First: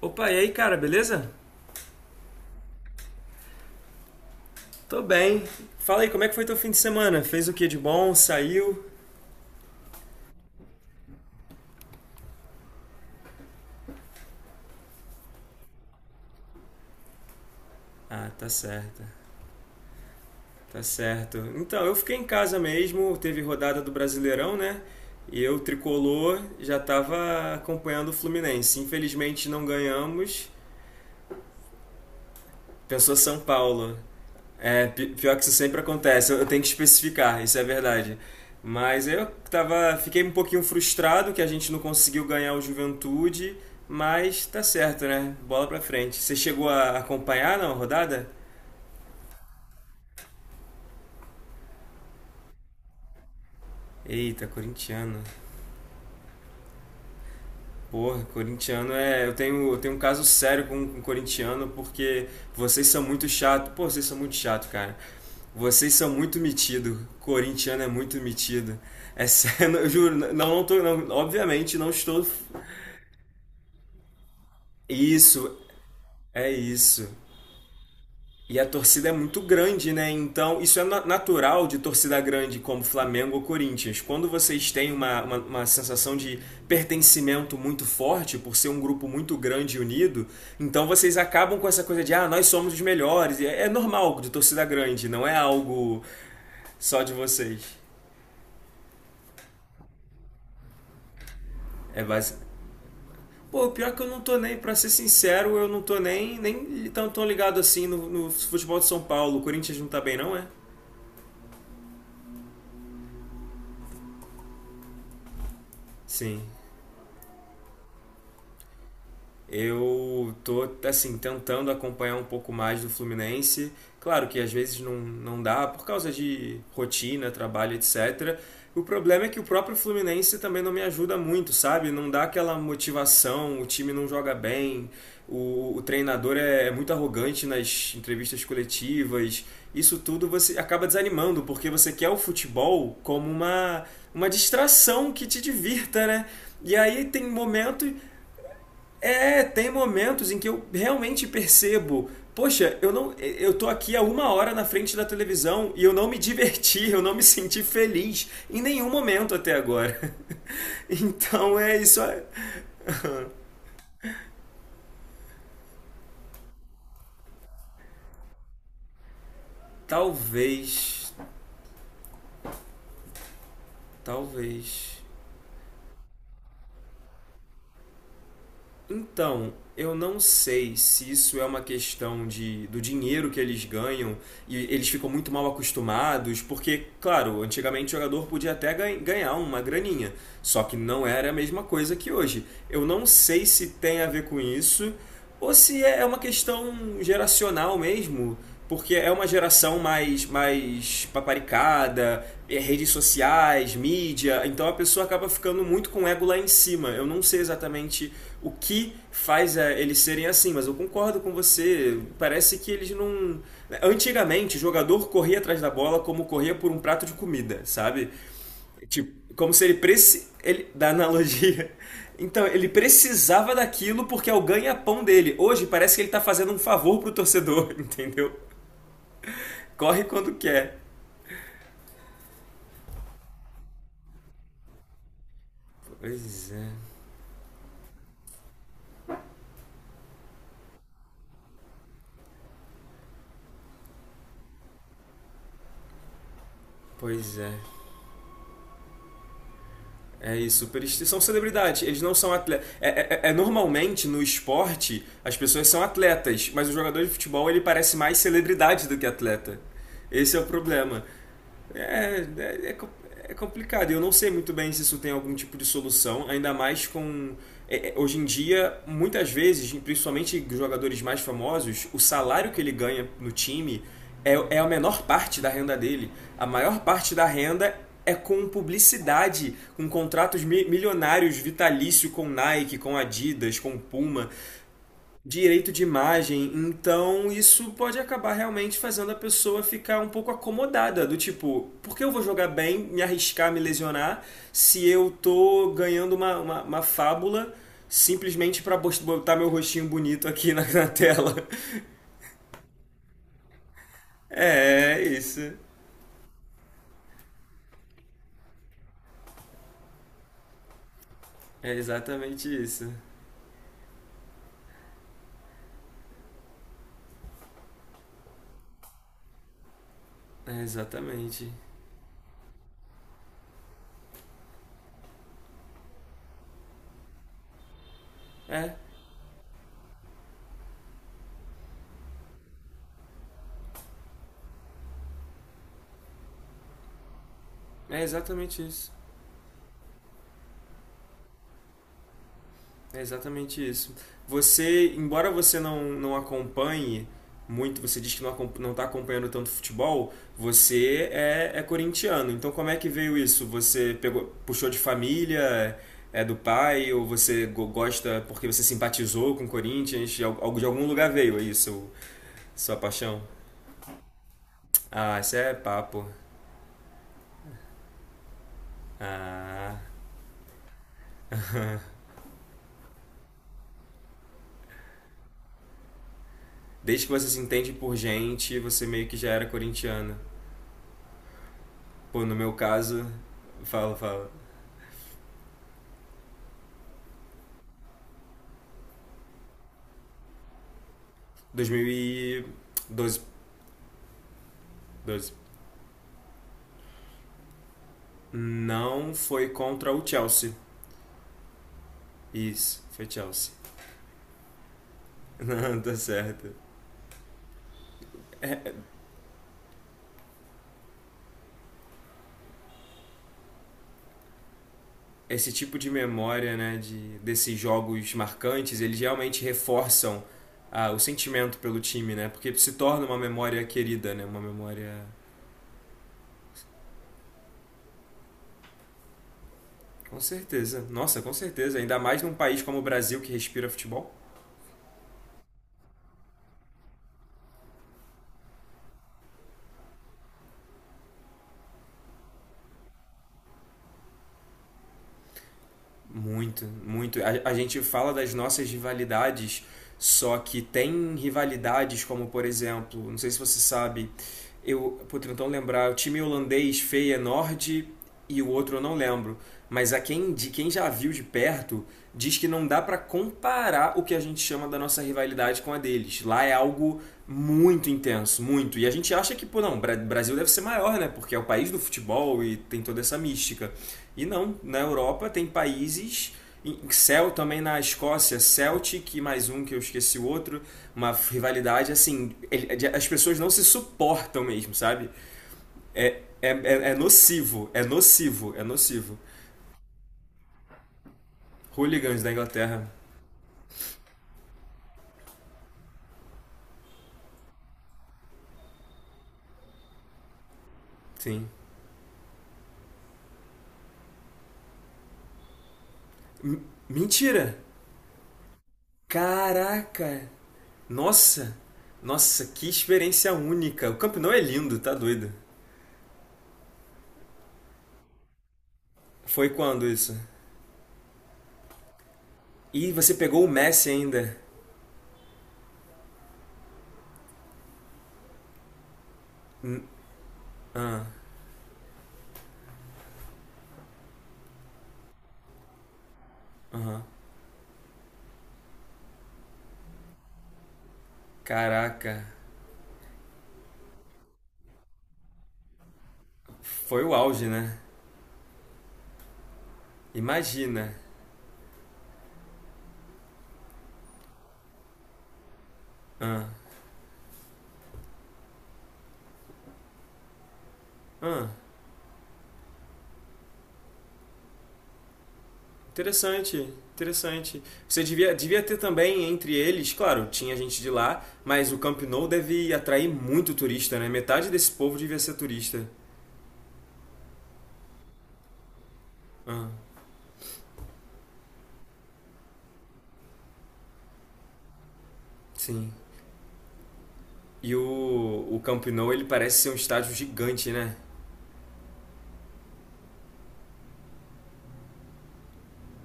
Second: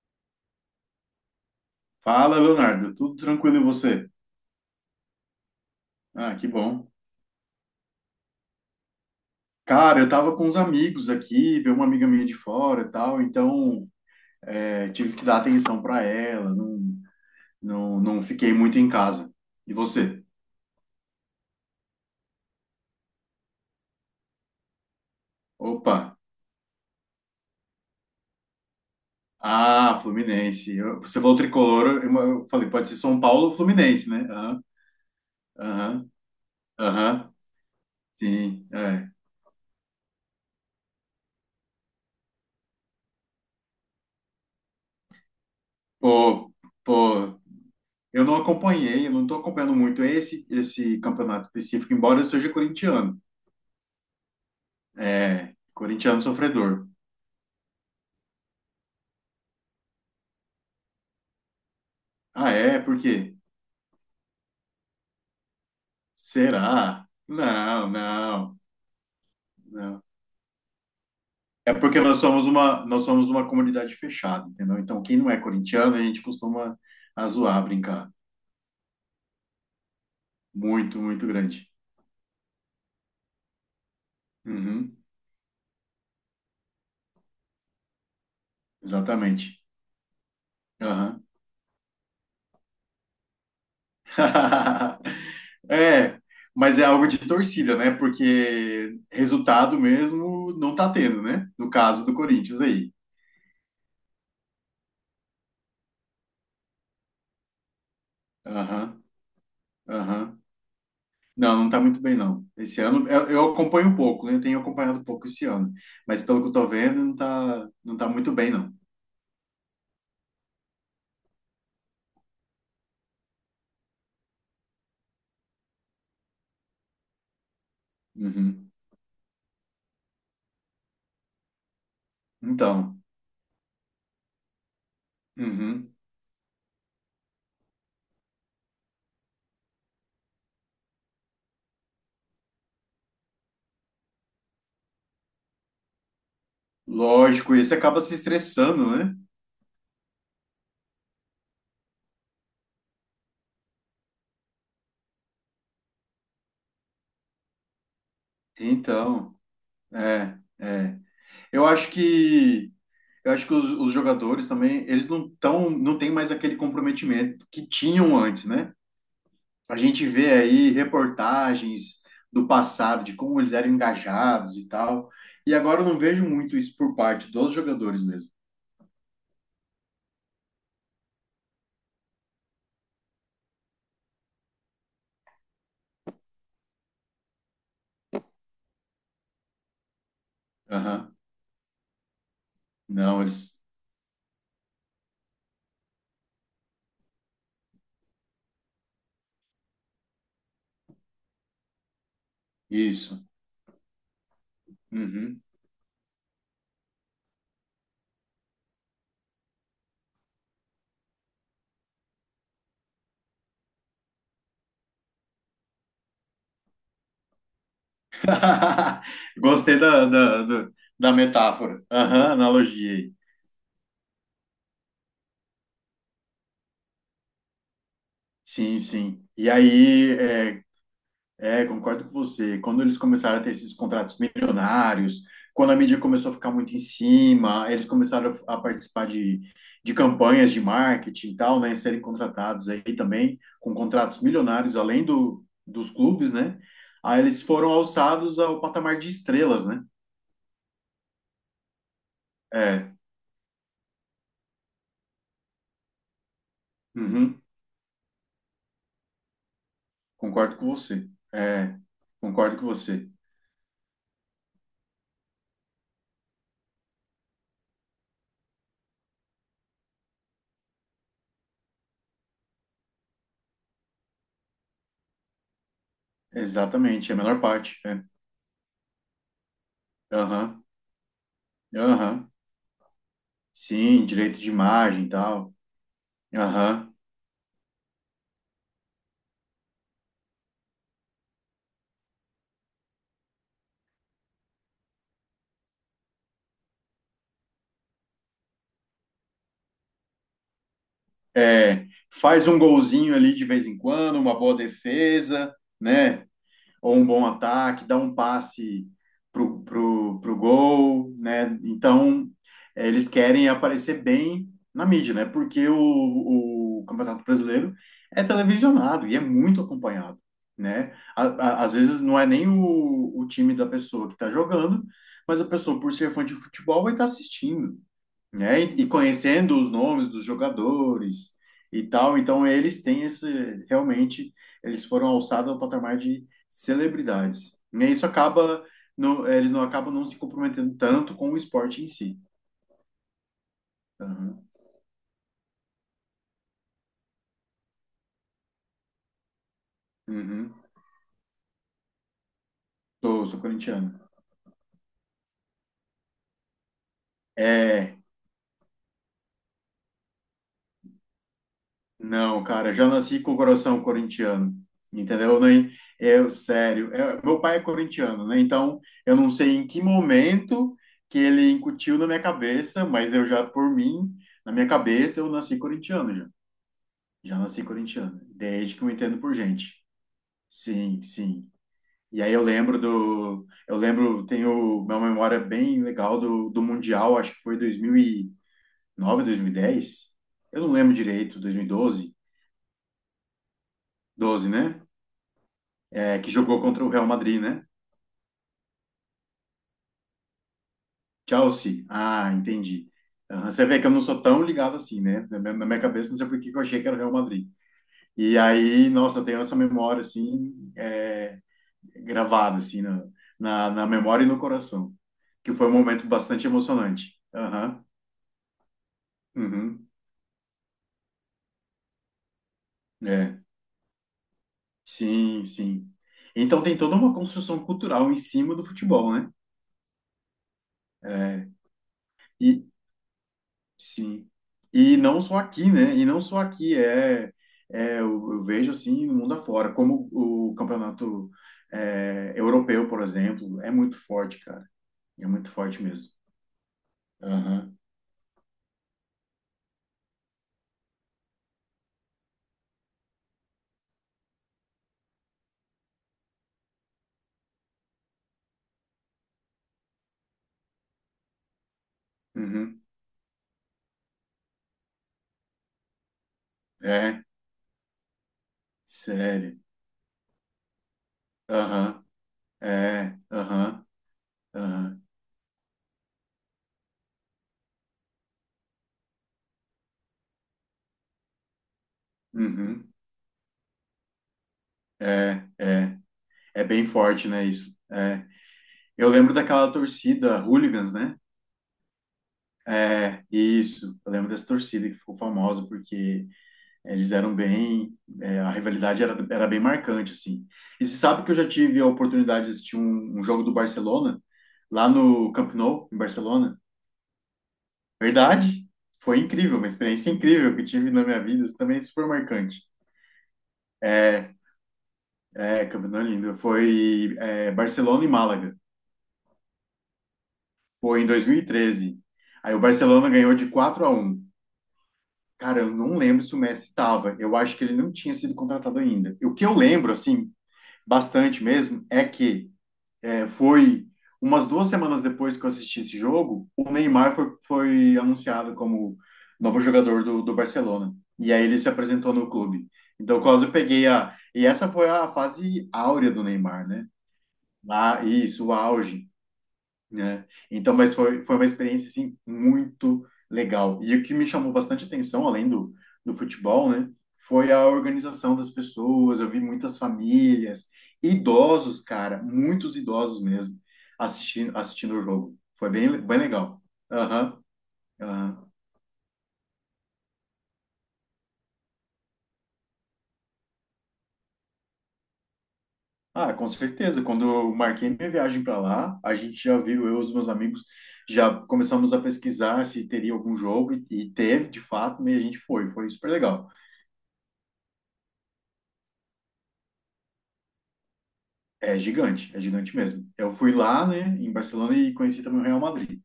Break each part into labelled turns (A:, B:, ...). A: Opa, e aí, cara, beleza?
B: Fala, Leonardo. Tudo tranquilo e você?
A: Tô bem. Fala aí, como é que
B: Ah,
A: foi
B: que
A: teu fim de
B: bom.
A: semana? Fez o que de bom? Saiu?
B: Cara, eu tava com uns amigos aqui, veio uma amiga minha de fora e tal, então tive que dar atenção para ela, não, não, não
A: Ah, tá
B: fiquei muito em
A: certo,
B: casa. E você?
A: tá certo. Então, eu fiquei em casa mesmo, teve rodada do Brasileirão, né? E eu,
B: Opa!
A: tricolor, já tava acompanhando o Fluminense. Infelizmente não
B: Ah,
A: ganhamos.
B: Fluminense. Você falou tricolor, eu falei, pode ser
A: Pensou
B: São
A: São
B: Paulo ou
A: Paulo.
B: Fluminense, né? Aham,
A: É, pior que isso sempre
B: aham,
A: acontece, eu tenho que
B: aham.
A: especificar, isso é verdade.
B: Sim,
A: Mas
B: é.
A: fiquei um pouquinho frustrado que a gente não conseguiu ganhar o Juventude, mas tá certo, né? Bola pra frente. Você
B: Pô,
A: chegou a
B: pô,
A: acompanhar na
B: eu
A: rodada?
B: não acompanhei, eu não tô acompanhando muito esse campeonato específico, embora eu seja corintiano.
A: Eita, corintiano.
B: É, corintiano sofredor.
A: Porra, corintiano é. Eu tenho um caso sério com corintiano porque
B: Ah, é?
A: vocês
B: Por
A: são muito
B: quê?
A: chato. Pô, vocês são muito chato, cara. Vocês são muito metido.
B: Será?
A: Corintiano é
B: Não,
A: muito
B: não,
A: metido. É sério, eu
B: não.
A: juro, não, não tô. Não,
B: É
A: obviamente não
B: porque nós
A: estou.
B: somos uma, nós somos uma comunidade fechada, entendeu? Então, quem não é
A: Isso,
B: corintiano, a gente
A: é
B: costuma
A: isso.
B: a zoar, brincar.
A: E a torcida é muito grande, né? Então, isso é
B: Muito, muito
A: natural
B: grande.
A: de torcida grande como Flamengo ou Corinthians. Quando vocês têm
B: Uhum,
A: uma sensação de pertencimento muito forte, por ser um grupo muito
B: exatamente.
A: grande e unido, então vocês
B: Aham.
A: acabam com essa coisa de, ah, nós somos os melhores. É normal de torcida grande, não é algo
B: É, mas é
A: só
B: algo
A: de
B: de
A: vocês.
B: torcida, né? Porque resultado mesmo não tá tendo, né? No
A: É
B: caso do
A: base.
B: Corinthians aí.
A: Pô, pior que eu não tô nem, pra ser sincero, eu não tô nem tão ligado assim no futebol de São
B: Aham,
A: Paulo. O Corinthians não tá bem, não
B: aham.
A: é?
B: Não, não tá muito bem, não. Esse ano, eu acompanho um pouco, né? Eu tenho acompanhado um pouco esse ano. Mas
A: Sim.
B: pelo que eu tô vendo, não tá muito bem, não.
A: Eu tô, assim, tentando acompanhar um pouco mais do Fluminense. Claro que às vezes não dá por causa de rotina, trabalho, etc.
B: Uhum.
A: O problema é que o próprio Fluminense também não me ajuda muito, sabe? Não dá aquela
B: Então,
A: motivação, o time não joga bem, o
B: uhum.
A: treinador é muito arrogante nas entrevistas coletivas. Isso tudo você acaba desanimando, porque você quer o futebol como uma distração que te divirta, né? E aí
B: Lógico, esse acaba se estressando, né?
A: tem momentos em que eu realmente percebo, poxa, eu não, eu tô aqui há uma hora na frente da televisão e eu não me diverti, eu não me senti feliz em nenhum momento
B: Então,
A: até agora.
B: é, é.
A: Então
B: Eu
A: é
B: acho
A: isso.
B: que, eu acho que os jogadores também, eles não tão, não têm mais aquele comprometimento que tinham antes, né? A gente vê aí
A: Talvez,
B: reportagens do passado, de como eles eram engajados e
A: talvez.
B: tal. E agora eu não vejo muito isso por parte dos jogadores mesmo.
A: Então, eu não sei se isso é uma questão do dinheiro que eles ganham e eles ficam muito mal acostumados, porque, claro, antigamente o jogador podia até ganhar uma graninha, só que não
B: Aham.
A: era a mesma coisa que hoje. Eu não
B: Não,
A: sei
B: eles.
A: se tem a ver com isso ou se é uma questão geracional mesmo, porque é uma geração mais paparicada, é redes
B: Isso.
A: sociais, mídia, então a pessoa acaba
B: Uhum.
A: ficando muito com o ego lá em cima. Eu não sei exatamente o que faz eles serem assim, mas eu concordo com você. Parece que eles não. Né, antigamente, o jogador corria atrás da bola como corria por um prato de comida, sabe? Tipo, como se
B: Gostei
A: ele da
B: da
A: analogia.
B: metáfora. Aham,
A: Então, ele
B: analogia aí.
A: precisava daquilo porque é o ganha-pão dele. Hoje parece que ele tá fazendo um favor pro torcedor, entendeu?
B: Sim, sim. E
A: Corre
B: aí,
A: quando
B: é,
A: quer.
B: É, concordo com você. Quando eles começaram a ter esses contratos milionários, quando a mídia começou a ficar
A: Pois
B: muito em
A: é.
B: cima, eles começaram a participar de campanhas de marketing e tal, né? Serem contratados aí também com contratos milionários, além do, dos clubes, né? Aí
A: Pois
B: eles
A: é.
B: foram alçados ao patamar de estrelas, né?
A: É isso, eles são celebridades, eles não são atletas. É,
B: É,
A: é, é, é normalmente no esporte as pessoas são atletas, mas o jogador de
B: uhum,
A: futebol ele parece mais celebridade do que atleta. Esse é o
B: concordo com
A: problema.
B: você. É,
A: É, é,
B: concordo com
A: é,
B: você.
A: é complicado. Eu não sei muito bem se isso tem algum tipo de solução, ainda mais com. Hoje em dia, muitas vezes, principalmente jogadores mais famosos, o salário que ele ganha no time é a menor parte da renda dele. A maior
B: Exatamente,
A: parte
B: é a
A: da
B: menor
A: renda
B: parte. É.
A: é com publicidade, com contratos
B: Aham,
A: milionários vitalício com
B: aham.
A: Nike, com Adidas, com
B: Sim,
A: Puma
B: direito de imagem e tal.
A: direito de imagem,
B: Aham.
A: então isso pode acabar realmente fazendo a pessoa ficar um pouco acomodada, do tipo, por que eu vou jogar bem, me arriscar, me lesionar, se eu tô ganhando uma fábula simplesmente pra botar meu rostinho bonito aqui na tela?
B: É, faz um golzinho ali de vez em quando, uma boa
A: É, é isso.
B: defesa, né? Ou um bom ataque, dá um passe pro gol, né?
A: É
B: Então,
A: exatamente isso.
B: eles querem aparecer bem na mídia, né? Porque o Campeonato Brasileiro é televisionado e é muito acompanhado,
A: É
B: né?
A: exatamente.
B: Às vezes não é nem o time da pessoa que está jogando, mas a pessoa, por ser fã de futebol, vai estar assistindo, né?
A: É,
B: E, conhecendo os nomes dos jogadores e tal, então eles têm esse, realmente, eles foram alçados ao patamar de celebridades. E
A: é
B: isso
A: exatamente
B: acaba,
A: isso.
B: eles não acabam não se comprometendo tanto com o esporte em si.
A: É exatamente isso.
B: Aham.
A: Você, embora você não acompanhe muito, você diz que não está acompanhando tanto futebol,
B: Uhum.
A: você é corintiano. Então como é que veio
B: Sou, sou
A: isso? Você
B: corintiano.
A: pegou, puxou de família, é do pai, ou você
B: É,
A: gosta porque você simpatizou com o Corinthians? De algum lugar veio isso
B: não, cara,
A: sua
B: já nasci
A: paixão?
B: com o coração corintiano,
A: Ah, isso
B: entendeu?
A: é
B: Nem
A: papo.
B: eu, sério. Meu pai é corintiano, né? Então, eu não sei em
A: Ah,
B: que momento que ele incutiu na minha cabeça, mas eu já, por mim, na minha cabeça, eu nasci corintiano já.
A: desde que você
B: Já
A: se
B: nasci
A: entende por
B: corintiano,
A: gente,
B: desde que
A: você
B: eu
A: meio que
B: entendo
A: já
B: por
A: era
B: gente.
A: corintiano.
B: Sim, sim. E
A: Pô,
B: aí
A: no
B: eu
A: meu
B: lembro
A: caso,
B: do, eu
A: fala,
B: lembro,
A: fala.
B: tenho uma memória bem legal do Mundial, acho que foi 2009, dez. Eu não lembro direito, dois mil e doze,
A: 2012.
B: doze, né?
A: 12.
B: Que jogou contra o Real Madrid, né?
A: Não foi contra o Chelsea.
B: Chelsea. Ah,
A: Isso,
B: entendi.
A: foi
B: Aham,
A: Chelsea.
B: você vê que eu não sou tão ligado assim, né? Na minha na
A: Não,
B: minha
A: tá
B: cabeça, não sei por que
A: certo.
B: que eu achei que era o Real Madrid. E aí, nossa, eu tenho essa memória, assim, gravada, assim, na memória e no coração.
A: Esse
B: Que foi um
A: tipo de
B: momento bastante
A: memória, né,
B: emocionante.
A: desses
B: Aham,
A: jogos marcantes, eles realmente
B: uhum,
A: reforçam o sentimento pelo time, né? Porque se torna uma
B: é.
A: memória querida, né? Uma memória.
B: Sim, sim. Então tem toda uma construção cultural em cima do futebol, né?
A: Com certeza. Nossa, com
B: É,
A: certeza. Ainda mais num país
B: e,
A: como o Brasil que respira futebol.
B: sim. E não só aqui, né? E não só aqui, eu vejo assim no mundo afora, como o campeonato europeu, por exemplo, é muito forte, cara. É muito forte mesmo.
A: Muito, muito. A
B: Aham.
A: gente fala das nossas rivalidades, só que tem rivalidades como, por exemplo, não sei se você sabe, vou tentando lembrar, o time holandês Feyenoord e o outro eu não lembro. Mas de quem já viu de perto, diz que não dá
B: Uhum.
A: para comparar o que a gente chama da nossa rivalidade com a deles. Lá é algo
B: É,
A: muito intenso, muito. E a gente acha que,
B: sério.
A: pô, não, Brasil deve ser maior, né? Porque é o país do
B: Aham.
A: futebol e tem toda
B: É,
A: essa mística.
B: aham.
A: E não, na
B: Aham.
A: Europa tem países. Cel também na Escócia, Celtic e mais um que eu esqueci o outro, uma rivalidade assim,
B: Uhum.
A: as pessoas não se suportam mesmo, sabe?
B: É, é.
A: É, é,
B: É
A: é,
B: bem
A: é
B: forte, né,
A: nocivo,
B: isso?
A: é
B: É.
A: nocivo, é
B: Eu
A: nocivo.
B: lembro daquela torcida Hooligans, né?
A: Hooligans da Inglaterra,
B: É, isso. Eu lembro dessa torcida que ficou famosa porque eles eram bem, a rivalidade era bem marcante, assim. E você sabe que eu já
A: sim.
B: tive a oportunidade de assistir um jogo do Barcelona, lá no Camp Nou, em Barcelona.
A: M- Mentira!
B: Verdade, foi incrível, uma experiência
A: Caraca!
B: incrível que tive na minha vida,
A: Nossa!
B: isso também é super
A: Nossa,
B: marcante.
A: que experiência única. O campeonato
B: É,
A: é lindo, tá doido.
B: Camp Nou é lindo, foi Barcelona e Málaga,
A: Foi quando isso?
B: foi em 2013. Aí o
A: E
B: Barcelona
A: você
B: ganhou
A: pegou
B: de
A: o
B: 4
A: Messi
B: a 1.
A: ainda.
B: Cara, eu não lembro se o Messi estava, eu acho que ele não tinha sido contratado ainda. E o que eu
A: Hum,
B: lembro, assim,
A: Ah,
B: bastante mesmo, é que foi umas 2 semanas depois que eu assisti esse jogo, o
A: aham.
B: Neymar foi anunciado como novo jogador do Barcelona. E aí ele se apresentou
A: Caraca.
B: no clube. Então, quase eu peguei a. E essa foi a fase áurea do Neymar, né?
A: Foi o auge, né?
B: Lá, isso, o auge, né? Então,
A: Imagina.
B: mas foi uma experiência, assim, muito legal. E o que me chamou bastante atenção, além do
A: Ah,
B: futebol, né? Foi a organização das pessoas, eu vi muitas famílias,
A: ah.
B: idosos, cara, muitos idosos mesmo, assistindo o jogo. Foi bem, bem legal.
A: Interessante,
B: Aham,
A: interessante. Você devia,
B: aham.
A: devia ter também entre eles, claro, tinha gente de lá, mas o Camp Nou deve atrair muito turista, né? Metade desse povo devia ser turista.
B: Ah, com certeza. Quando eu marquei minha viagem para lá, a gente já
A: Ah,
B: viu, eu e os meus amigos, já começamos a pesquisar se teria algum jogo, e teve, de fato, e a gente foi. Foi
A: sim.
B: super legal.
A: E o Camp Nou, ele parece ser um estádio gigante, né?
B: É gigante mesmo. Eu fui lá, né, em Barcelona e conheci também o Real Madrid.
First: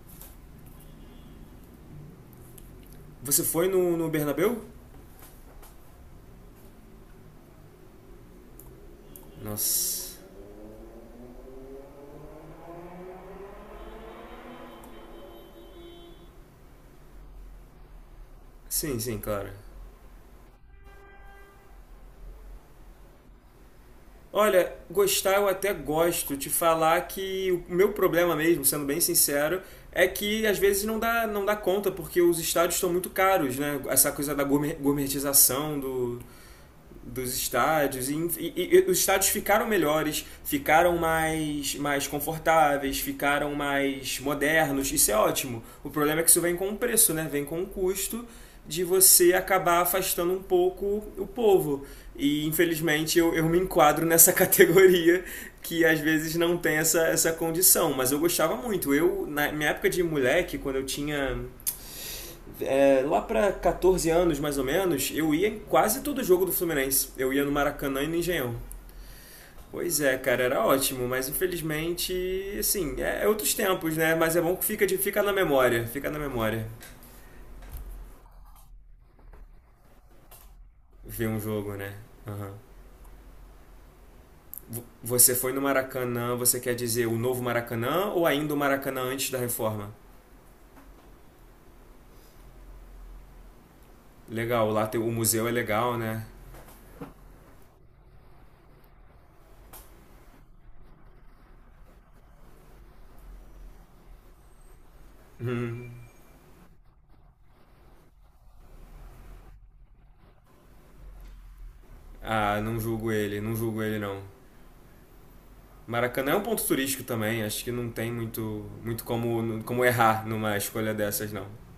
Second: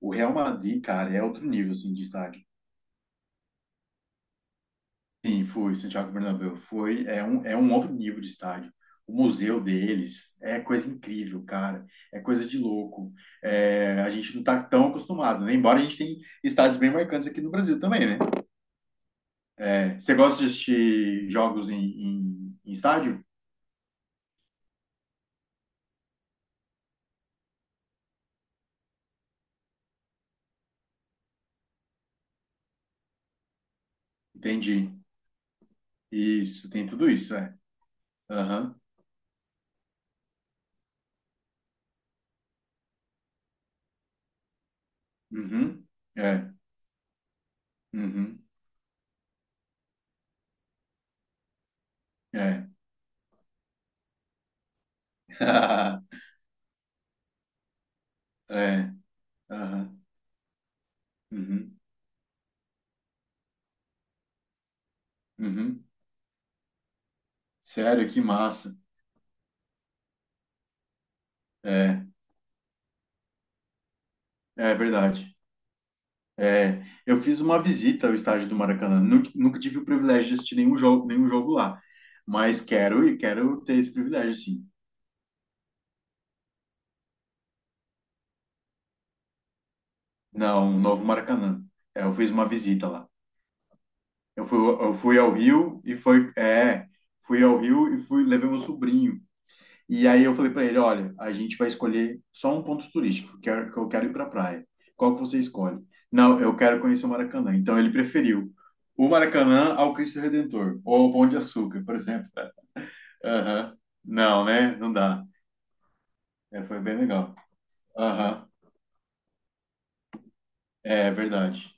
B: O Real Madrid, cara, é outro nível, assim, de estádio.
A: Você foi no Bernabéu?
B: Sim, fui, Santiago Bernabéu. Foi, é um outro nível de estádio. O museu
A: Nossa.
B: deles é coisa incrível, cara. É coisa de louco. É, a gente não tá tão acostumado, né? Embora a gente tenha estádios bem marcantes aqui no Brasil também, né?
A: Sim, sim, claro.
B: É, você gosta de assistir jogos em, estádio?
A: Olha, gostar eu até gosto. Te falar que o meu problema mesmo, sendo bem sincero, é que às vezes não dá conta, porque os estádios estão muito caros, né? Essa coisa da
B: Entendi.
A: gourmetização
B: Isso, tem tudo
A: dos
B: isso, é.
A: estádios e, e-
B: Aham.
A: e os estádios ficaram melhores, ficaram mais confortáveis, ficaram mais modernos. Isso é ótimo.
B: Uhum.
A: O problema é que isso
B: É.
A: vem com um preço, né? Vem com um custo
B: Uhum.
A: de você acabar afastando um pouco o povo. E
B: É.
A: infelizmente eu me enquadro nessa categoria que às
B: Ah,
A: vezes não tem essa condição. Mas eu gostava
B: é,
A: muito. Eu, na minha época
B: aham,
A: de moleque, quando eu tinha
B: uhum,
A: lá para 14 anos, mais ou menos, eu ia em
B: uhum.
A: quase todo jogo do Fluminense. Eu ia no Maracanã e
B: Sério,
A: no
B: que
A: Engenhão.
B: massa.
A: Pois é, cara, era ótimo, mas
B: É,
A: infelizmente, assim, é outros tempos, né? Mas é bom que
B: é verdade.
A: fica na memória
B: É, eu fiz uma visita ao estádio do Maracanã. Nunca, nunca tive o privilégio de assistir
A: ver
B: nenhum
A: um
B: jogo
A: jogo,
B: lá,
A: né? Aham.
B: mas quero e quero ter esse privilégio, sim.
A: Você foi no Maracanã, você quer dizer o novo Maracanã ou ainda o Maracanã antes da reforma?
B: Não, o novo Maracanã. É, eu fiz uma visita lá. Eu fui,
A: Legal, lá
B: eu
A: tem, o
B: fui ao
A: museu é
B: Rio e
A: legal, né?
B: fui ao Rio e fui, levei meu sobrinho. E aí eu falei para ele, olha, a gente vai escolher só um ponto turístico, que eu quero ir para a praia. Qual que você escolhe?
A: Hum.
B: Não, eu quero conhecer o Maracanã. Então ele preferiu o Maracanã ao Cristo Redentor, ou ao Pão de Açúcar, por exemplo, né?
A: Ah, não julgo ele, não
B: Aham.
A: julgo ele não.
B: Não, né? Não dá.
A: Maracanã é um ponto
B: É, foi bem
A: turístico
B: legal.
A: também, acho que não tem
B: Aham.
A: muito, muito como errar numa escolha
B: É
A: dessas, não.
B: verdade.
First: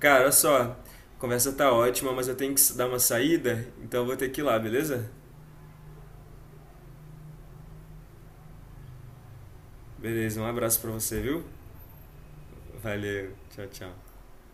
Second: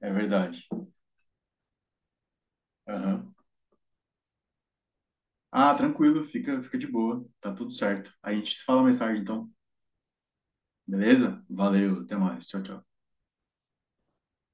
B: É
A: olha só,
B: verdade.
A: a conversa tá ótima, mas eu tenho que dar uma
B: Aham.
A: saída, então eu vou ter que ir lá, beleza?
B: Ah, tranquilo, fica, fica de boa. Tá tudo certo. A gente se fala mais tarde, então.
A: Beleza, um abraço pra você, viu?
B: Beleza? Valeu, até mais. Tchau, tchau.
A: Valeu, tchau, tchau.